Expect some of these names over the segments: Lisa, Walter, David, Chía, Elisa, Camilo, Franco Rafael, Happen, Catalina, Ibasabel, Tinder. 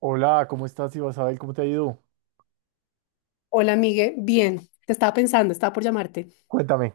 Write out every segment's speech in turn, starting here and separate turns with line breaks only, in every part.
Hola, ¿cómo estás, Ibasabel? ¿Cómo te ha ido?
Hola, Migue. Bien, te estaba pensando, estaba por llamarte.
Cuéntame,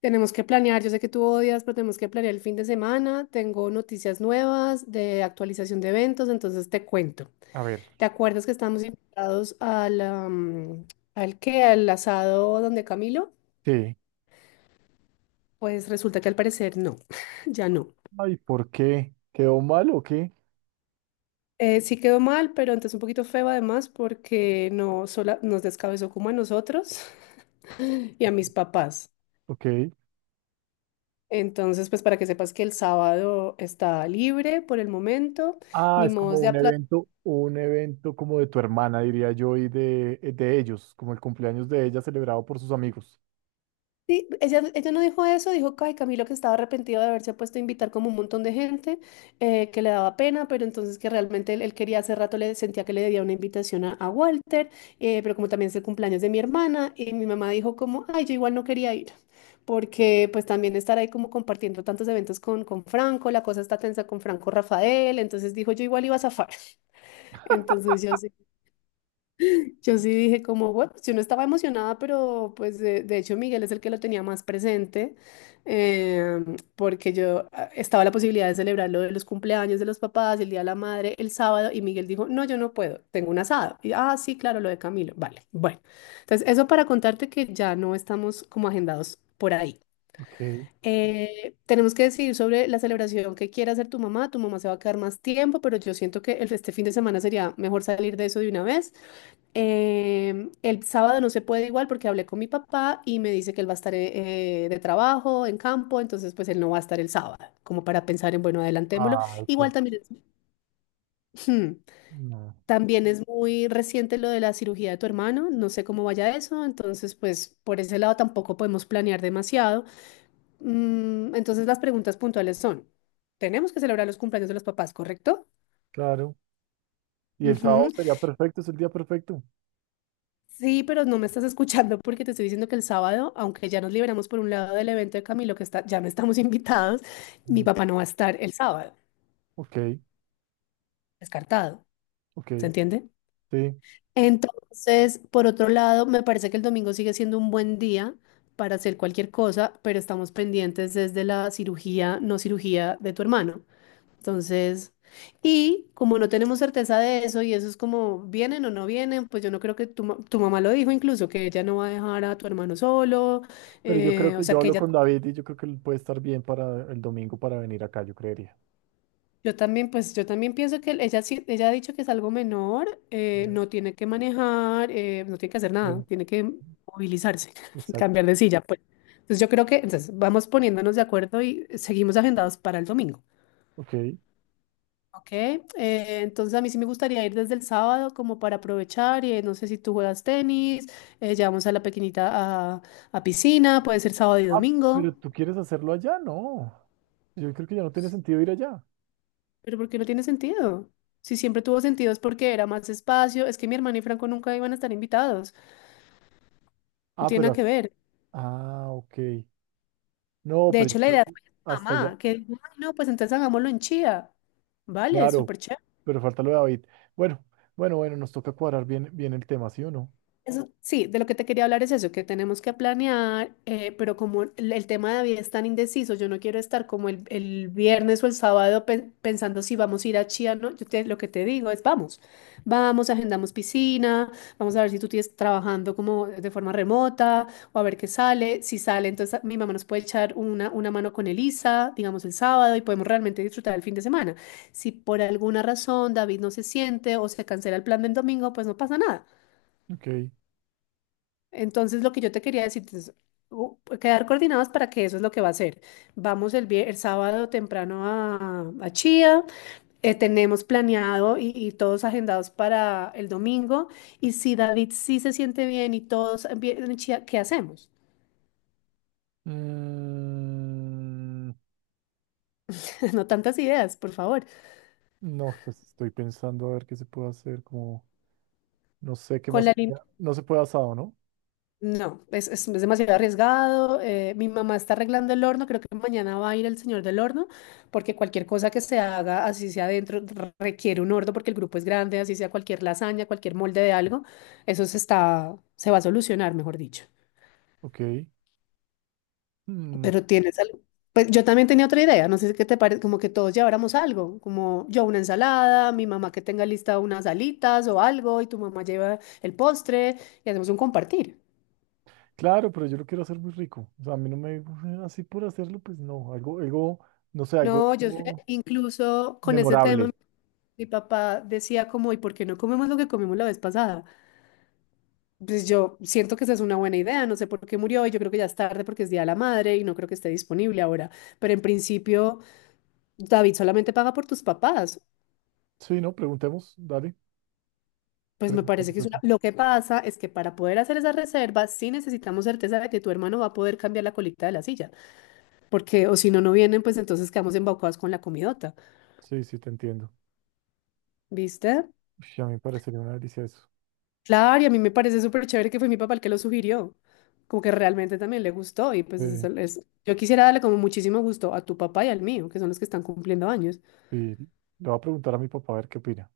Tenemos que planear, yo sé que tú odias, pero tenemos que planear el fin de semana. Tengo noticias nuevas de actualización de eventos, entonces te cuento.
a ver.
¿Te acuerdas que estábamos invitados al, al qué? ¿Al asado donde Camilo?
Sí.
Pues resulta que al parecer no, ya no.
Ay, ¿por qué? ¿Quedó mal o qué?
Sí quedó mal, pero entonces un poquito feo además porque no sola, nos descabezó como a nosotros y a mis papás.
Ok.
Entonces, pues para que sepas que el sábado está libre por el momento,
Ah,
ni
es como
modos de aplazar.
un evento como de tu hermana, diría yo, y de ellos, como el cumpleaños de ella celebrado por sus amigos.
Sí, ella no dijo eso, dijo que ay, Camilo que estaba arrepentido de haberse puesto a invitar como un montón de gente, que le daba pena, pero entonces que realmente él quería hace rato, le sentía que le debía una invitación a Walter, pero como también es el cumpleaños de mi hermana, y mi mamá dijo como, ay, yo igual no quería ir, porque pues también estar ahí como compartiendo tantos eventos con Franco, la cosa está tensa con Franco Rafael, entonces dijo, yo igual iba a zafar. Entonces yo Yo sí dije como, bueno, yo no estaba emocionada, pero pues de hecho Miguel es el que lo tenía más presente, eh, porque yo estaba la posibilidad de celebrar lo de los cumpleaños de los papás, el Día de la Madre, el sábado, y Miguel dijo, no, yo no puedo, tengo un asado. Y, ah, sí, claro, lo de Camilo. Vale, bueno. Entonces, eso para contarte que ya no estamos como agendados por ahí.
Ok.
Tenemos que decidir sobre la celebración que quiera hacer tu mamá. Tu mamá se va a quedar más tiempo, pero yo siento que este fin de semana sería mejor salir de eso de una vez. El sábado no se puede igual porque hablé con mi papá y me dice que él va a estar de trabajo, en campo, entonces pues él no va a estar el sábado, como para pensar en, bueno, adelantémoslo.
Ay,
Igual
por...
también es, ujú,
no.
también es muy reciente lo de la cirugía de tu hermano, no sé cómo vaya eso, entonces pues por ese lado tampoco podemos planear demasiado. Mm, entonces las preguntas puntuales son, ¿tenemos que celebrar los cumpleaños de los papás, correcto?
Claro. Y el sábado
Ujú.
sería perfecto, es el día perfecto.
Sí, pero no me estás escuchando porque te estoy diciendo que el sábado, aunque ya nos liberamos por un lado del evento de Camilo, que está, ya no estamos invitados, mi
Mm.
papá no va a estar el sábado,
Ok,
descartado,
ok,
¿se entiende?
sí.
Entonces, por otro lado, me parece que el domingo sigue siendo un buen día para hacer cualquier cosa, pero estamos pendientes desde la cirugía, no cirugía de tu hermano. Entonces, y como no tenemos certeza de eso y eso es como vienen o no vienen, pues yo no creo que tu mamá lo dijo incluso, que ella no va a dejar a tu hermano solo,
Pero yo creo
o
que
sea
yo
que
hablo
ella,
con David y yo creo que él puede estar bien para el domingo para venir acá, yo creería.
yo también, pues yo también pienso que ella, ella ha dicho que es algo menor,
Eh,
no tiene que manejar, no tiene que hacer
Sí,
nada, tiene que movilizarse,
exacto.
cambiar de silla, pues. Entonces yo creo que, entonces vamos poniéndonos de acuerdo y seguimos agendados para el domingo.
Ok.
Ok, entonces a mí sí me gustaría ir desde el sábado como para aprovechar y no sé si tú juegas tenis, llevamos a la pequeñita a piscina, puede ser sábado y
Ah, pero
domingo,
tú quieres hacerlo allá, no. Yo creo que ya no tiene sentido ir allá.
pero ¿por qué no tiene sentido? Si siempre tuvo sentido es porque era más espacio, es que mi hermana y Franco nunca iban a estar invitados, no
Ah,
tiene
pero...
nada que
as-
ver.
Ah, ok. No,
De
pero yo
hecho, la
creo
idea
que
fue de mi
hasta allá.
mamá, que dijo, "Ay, no, pues entonces hagámoslo en Chía, vale,
Claro,
súper chévere".
pero falta lo de David. Bueno, bueno, bueno, nos toca cuadrar bien, bien el tema, ¿sí o no?
Eso, sí, de lo que te quería hablar es eso, que tenemos que planear, pero como el tema de David es tan indeciso, yo no quiero estar como el viernes o el sábado pensando si vamos a ir a Chía, ¿no? Lo que te digo es vamos, agendamos piscina, vamos a ver si tú tienes trabajando como de forma remota o a ver qué sale. Si sale, entonces mi mamá nos puede echar una mano con Elisa, digamos el sábado, y podemos realmente disfrutar el fin de semana. Si por alguna razón David no se siente o se cancela el plan del domingo, pues no pasa nada.
Ok.
Entonces, lo que yo te quería decir es quedar coordinados para que eso es lo que va a hacer. Vamos el sábado temprano a Chía, tenemos planeado y todos agendados para el domingo. Y si David sí se siente bien y todos bien en Chía, ¿qué hacemos?
Mm.
No tantas ideas, por favor.
No, pues estoy pensando a ver qué se puede hacer, como no sé qué
Con
más.
la.
No se puede asado, ¿no?
No, es demasiado arriesgado. Mi mamá está arreglando el horno. Creo que mañana va a ir el señor del horno, porque cualquier cosa que se haga, así sea adentro, requiere un horno, porque el grupo es grande, así sea cualquier lasaña, cualquier molde de algo, eso se está, se va a solucionar, mejor dicho.
Ok. Mm,
Pero tienes algo. Pues yo también tenía otra idea, no sé qué te parece, como que todos lleváramos algo, como yo una ensalada, mi mamá que tenga lista unas alitas o algo, y tu mamá lleva el postre y hacemos un compartir.
claro, pero yo lo quiero hacer muy rico. O sea, a mí no me así por hacerlo, pues no. Algo, algo, no sé, algo,
No, yo sé,
algo
incluso con ese
memorable.
tema. Mi papá decía como, ¿y por qué no comemos lo que comimos la vez pasada? Pues yo siento que esa es una buena idea, no sé por qué murió y yo creo que ya es tarde porque es Día de la Madre y no creo que esté disponible ahora, pero en principio David solamente paga por tus papás.
Sí, no, preguntemos, dale,
Pues me parece
preguntemos
que es una...
eso.
Lo que pasa es que para poder hacer esa reserva sí necesitamos certeza de que tu hermano va a poder cambiar la colita de la silla, porque o si no, no vienen, pues entonces quedamos embaucados con la comidota,
Sí, sí, te entiendo.
¿viste?
Uy, a mí me parecería una delicia eso.
Claro, y a mí me parece súper chévere que fue mi papá el que lo sugirió, como que realmente también le gustó y pues
Eh,
eso es, yo quisiera darle como muchísimo gusto a tu papá y al mío, que son los que están cumpliendo años,
sí, le voy a preguntar a mi papá a ver qué opina,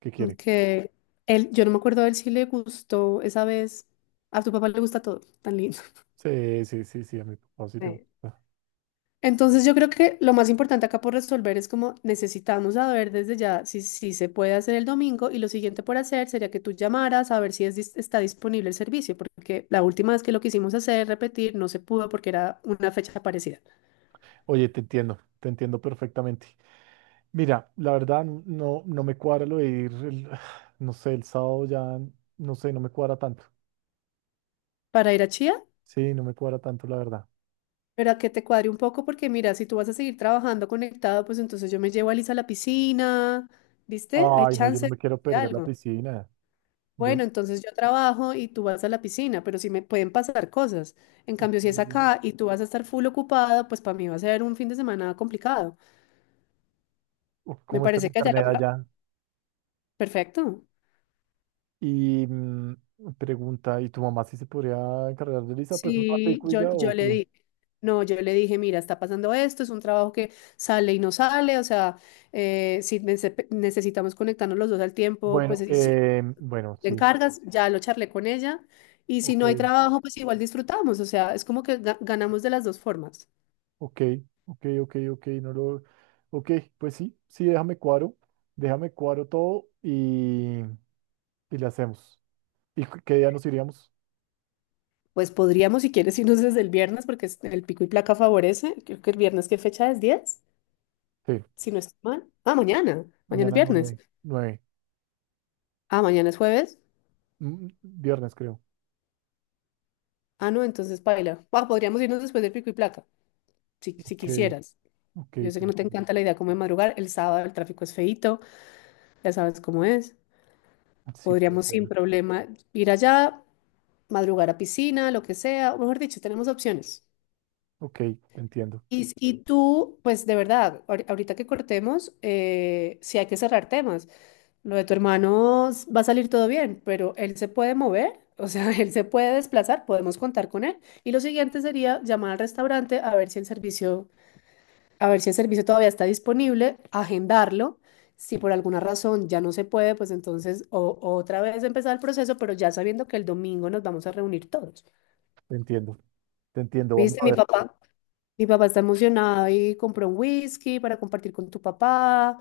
qué quiere.
que él, yo no me acuerdo de él si le gustó esa vez, a tu papá le gusta todo, tan lindo.
Sí, sí, sí, sí, a mi papá sí le gusta.
Entonces yo creo que lo más importante acá por resolver es como necesitamos saber desde ya si se puede hacer el domingo y lo siguiente por hacer sería que tú llamaras a ver si es está disponible el servicio, porque la última vez que lo quisimos hacer, repetir, no se pudo porque era una fecha parecida.
Oye, te entiendo perfectamente. Mira, la verdad no, no me cuadra lo de ir, el- no sé, el sábado ya, no sé, no me cuadra tanto.
Para ir a Chía,
Sí, no me cuadra tanto, la verdad.
pero a que te cuadre un poco porque mira, si tú vas a seguir trabajando conectado, pues entonces yo me llevo a Lisa a la piscina, ¿viste? Hay
Ay, no, yo no
chance
me quiero
de
perder la
algo.
piscina. Yo,
Bueno, entonces yo trabajo y tú vas a la piscina, pero sí me pueden pasar cosas. En cambio,
ok,
si es acá y tú vas a estar full ocupada, pues para mí va a ser un fin de semana complicado.
uf,
Me
¿cómo está el
parece que allá la...
internet allá?
Perfecto.
Y mm, pregunta, ¿y tu mamá si se podría encargar de Lisa? Pues un
Sí,
ratico y
yo,
ya,
yo
¿o
le
qué?
dije, no, yo le dije, mira, está pasando esto, es un trabajo que sale y no sale, o sea, si necesitamos conectarnos los dos al tiempo, pues
Bueno,
y si
bueno,
te
sí,
encargas, ya lo charlé con ella, y si no hay
ok.
trabajo, pues igual disfrutamos, o sea, es como que ganamos de las dos formas.
Ok, ok, no lo... Ok, pues sí, sí, déjame cuadro todo y le hacemos. ¿Y qué día nos iríamos?
Pues podríamos, si quieres, irnos desde el viernes, porque el pico y placa favorece. Creo que el viernes, ¿qué fecha es? ¿10?
Sí,
Si no estoy mal. Ah, mañana. Mañana es
mañana
viernes.
9, 9,
Ah, mañana es jueves.
mm, viernes creo.
Ah, no, entonces paila. Ah, podríamos irnos después del pico y placa, si
Ok,
quisieras.
ok,
Yo sé
te
que no te
entiendo.
encanta la idea como de madrugar. El sábado el tráfico es feíto, ya sabes cómo es.
Sí, puede
Podríamos sin
ser.
problema ir allá, madrugar a piscina, lo que sea. O mejor dicho, tenemos opciones.
Ok, te entiendo,
Y tú, pues de verdad, ahorita que cortemos, sí hay que cerrar temas. Lo de tu hermano va a salir todo bien, pero él se puede mover, o sea, él se puede desplazar, podemos contar con él. Y lo siguiente sería llamar al restaurante a ver si el servicio, a ver si el servicio todavía está disponible, agendarlo. Si por alguna razón ya no se puede, pues entonces otra vez empezar el proceso, pero ya sabiendo que el domingo nos vamos a reunir todos.
te entiendo, te entiendo, vamos
¿Viste,
a
mi
ver.
papá? Mi papá está emocionado y compró un whisky para compartir con tu papá.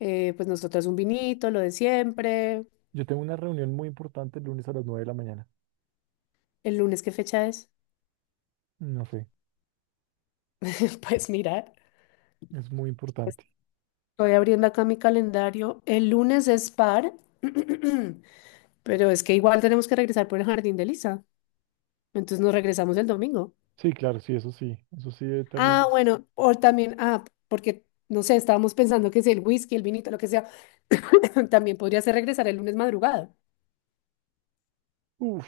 Pues nosotras un vinito, lo de siempre.
Yo tengo una reunión muy importante el lunes a las 9 de la mañana.
¿El lunes qué fecha es?
No sé,
Pues mira,
es muy importante.
estoy abriendo acá mi calendario. El lunes es par, pero es que igual tenemos que regresar por el jardín de Lisa. Entonces nos regresamos el domingo.
Sí, claro, sí, eso sí, eso sí determina.
Ah, bueno, o también, ah, porque no sé, estábamos pensando que si el whisky, el vinito, lo que sea, también podría ser regresar el lunes madrugada.
Uf,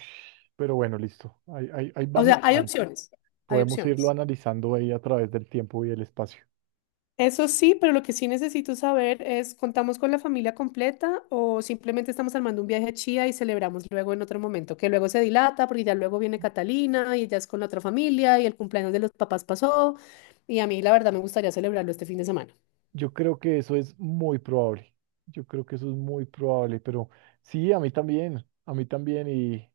pero bueno, listo, ahí, ahí, ahí
O
vamos.
sea, hay opciones, hay
Podemos irlo
opciones.
analizando ahí a través del tiempo y el espacio.
Eso sí, pero lo que sí necesito saber es, ¿contamos con la familia completa o simplemente estamos armando un viaje a Chía y celebramos luego en otro momento? Que luego se dilata porque ya luego viene Catalina y ella es con la otra familia y el cumpleaños de los papás pasó y a mí la verdad me gustaría celebrarlo este fin de semana.
Yo creo que eso es muy probable. Yo creo que eso es muy probable, pero sí, a mí también y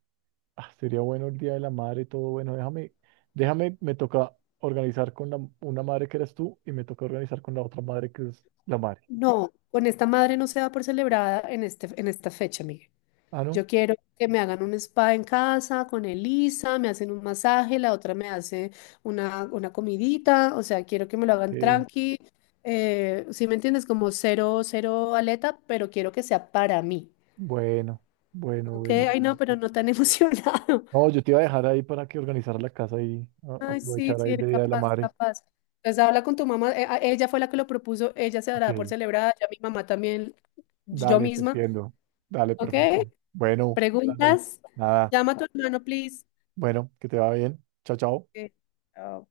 ah, sería bueno el Día de la Madre, todo bueno. Déjame, déjame, me toca organizar con la, una madre que eres tú y me toca organizar con la otra madre que es la madre.
No, con esta madre no se da por celebrada en este, en esta fecha, Miguel.
Ah, ¿no?
Yo quiero que me hagan un spa en casa con Elisa, me hacen un masaje, la otra me hace una comidita, o sea, quiero que me lo hagan
Eh,
tranqui. Si me entiendes, como cero, cero aleta, pero quiero que sea para mí.
bueno, bueno,
Ok,
bueno.
ay no, pero no tan emocionado.
No, yo te iba a dejar ahí para que organizar la casa y
Ay, sí,
aprovechar
sí,
ahí de
eres
Día de la
capaz,
Madre.
capaz. Entonces habla con tu mamá, ella fue la que lo propuso, ella se dará por
Ok.
celebrada, ya mi mamá también, yo
Dale, te
misma.
entiendo. Dale,
Ok,
perfecto. Bueno, dale.
preguntas,
Nada.
llama a tu hermano, please.
Bueno, que te va bien. Chao, chao.
Ok, chao.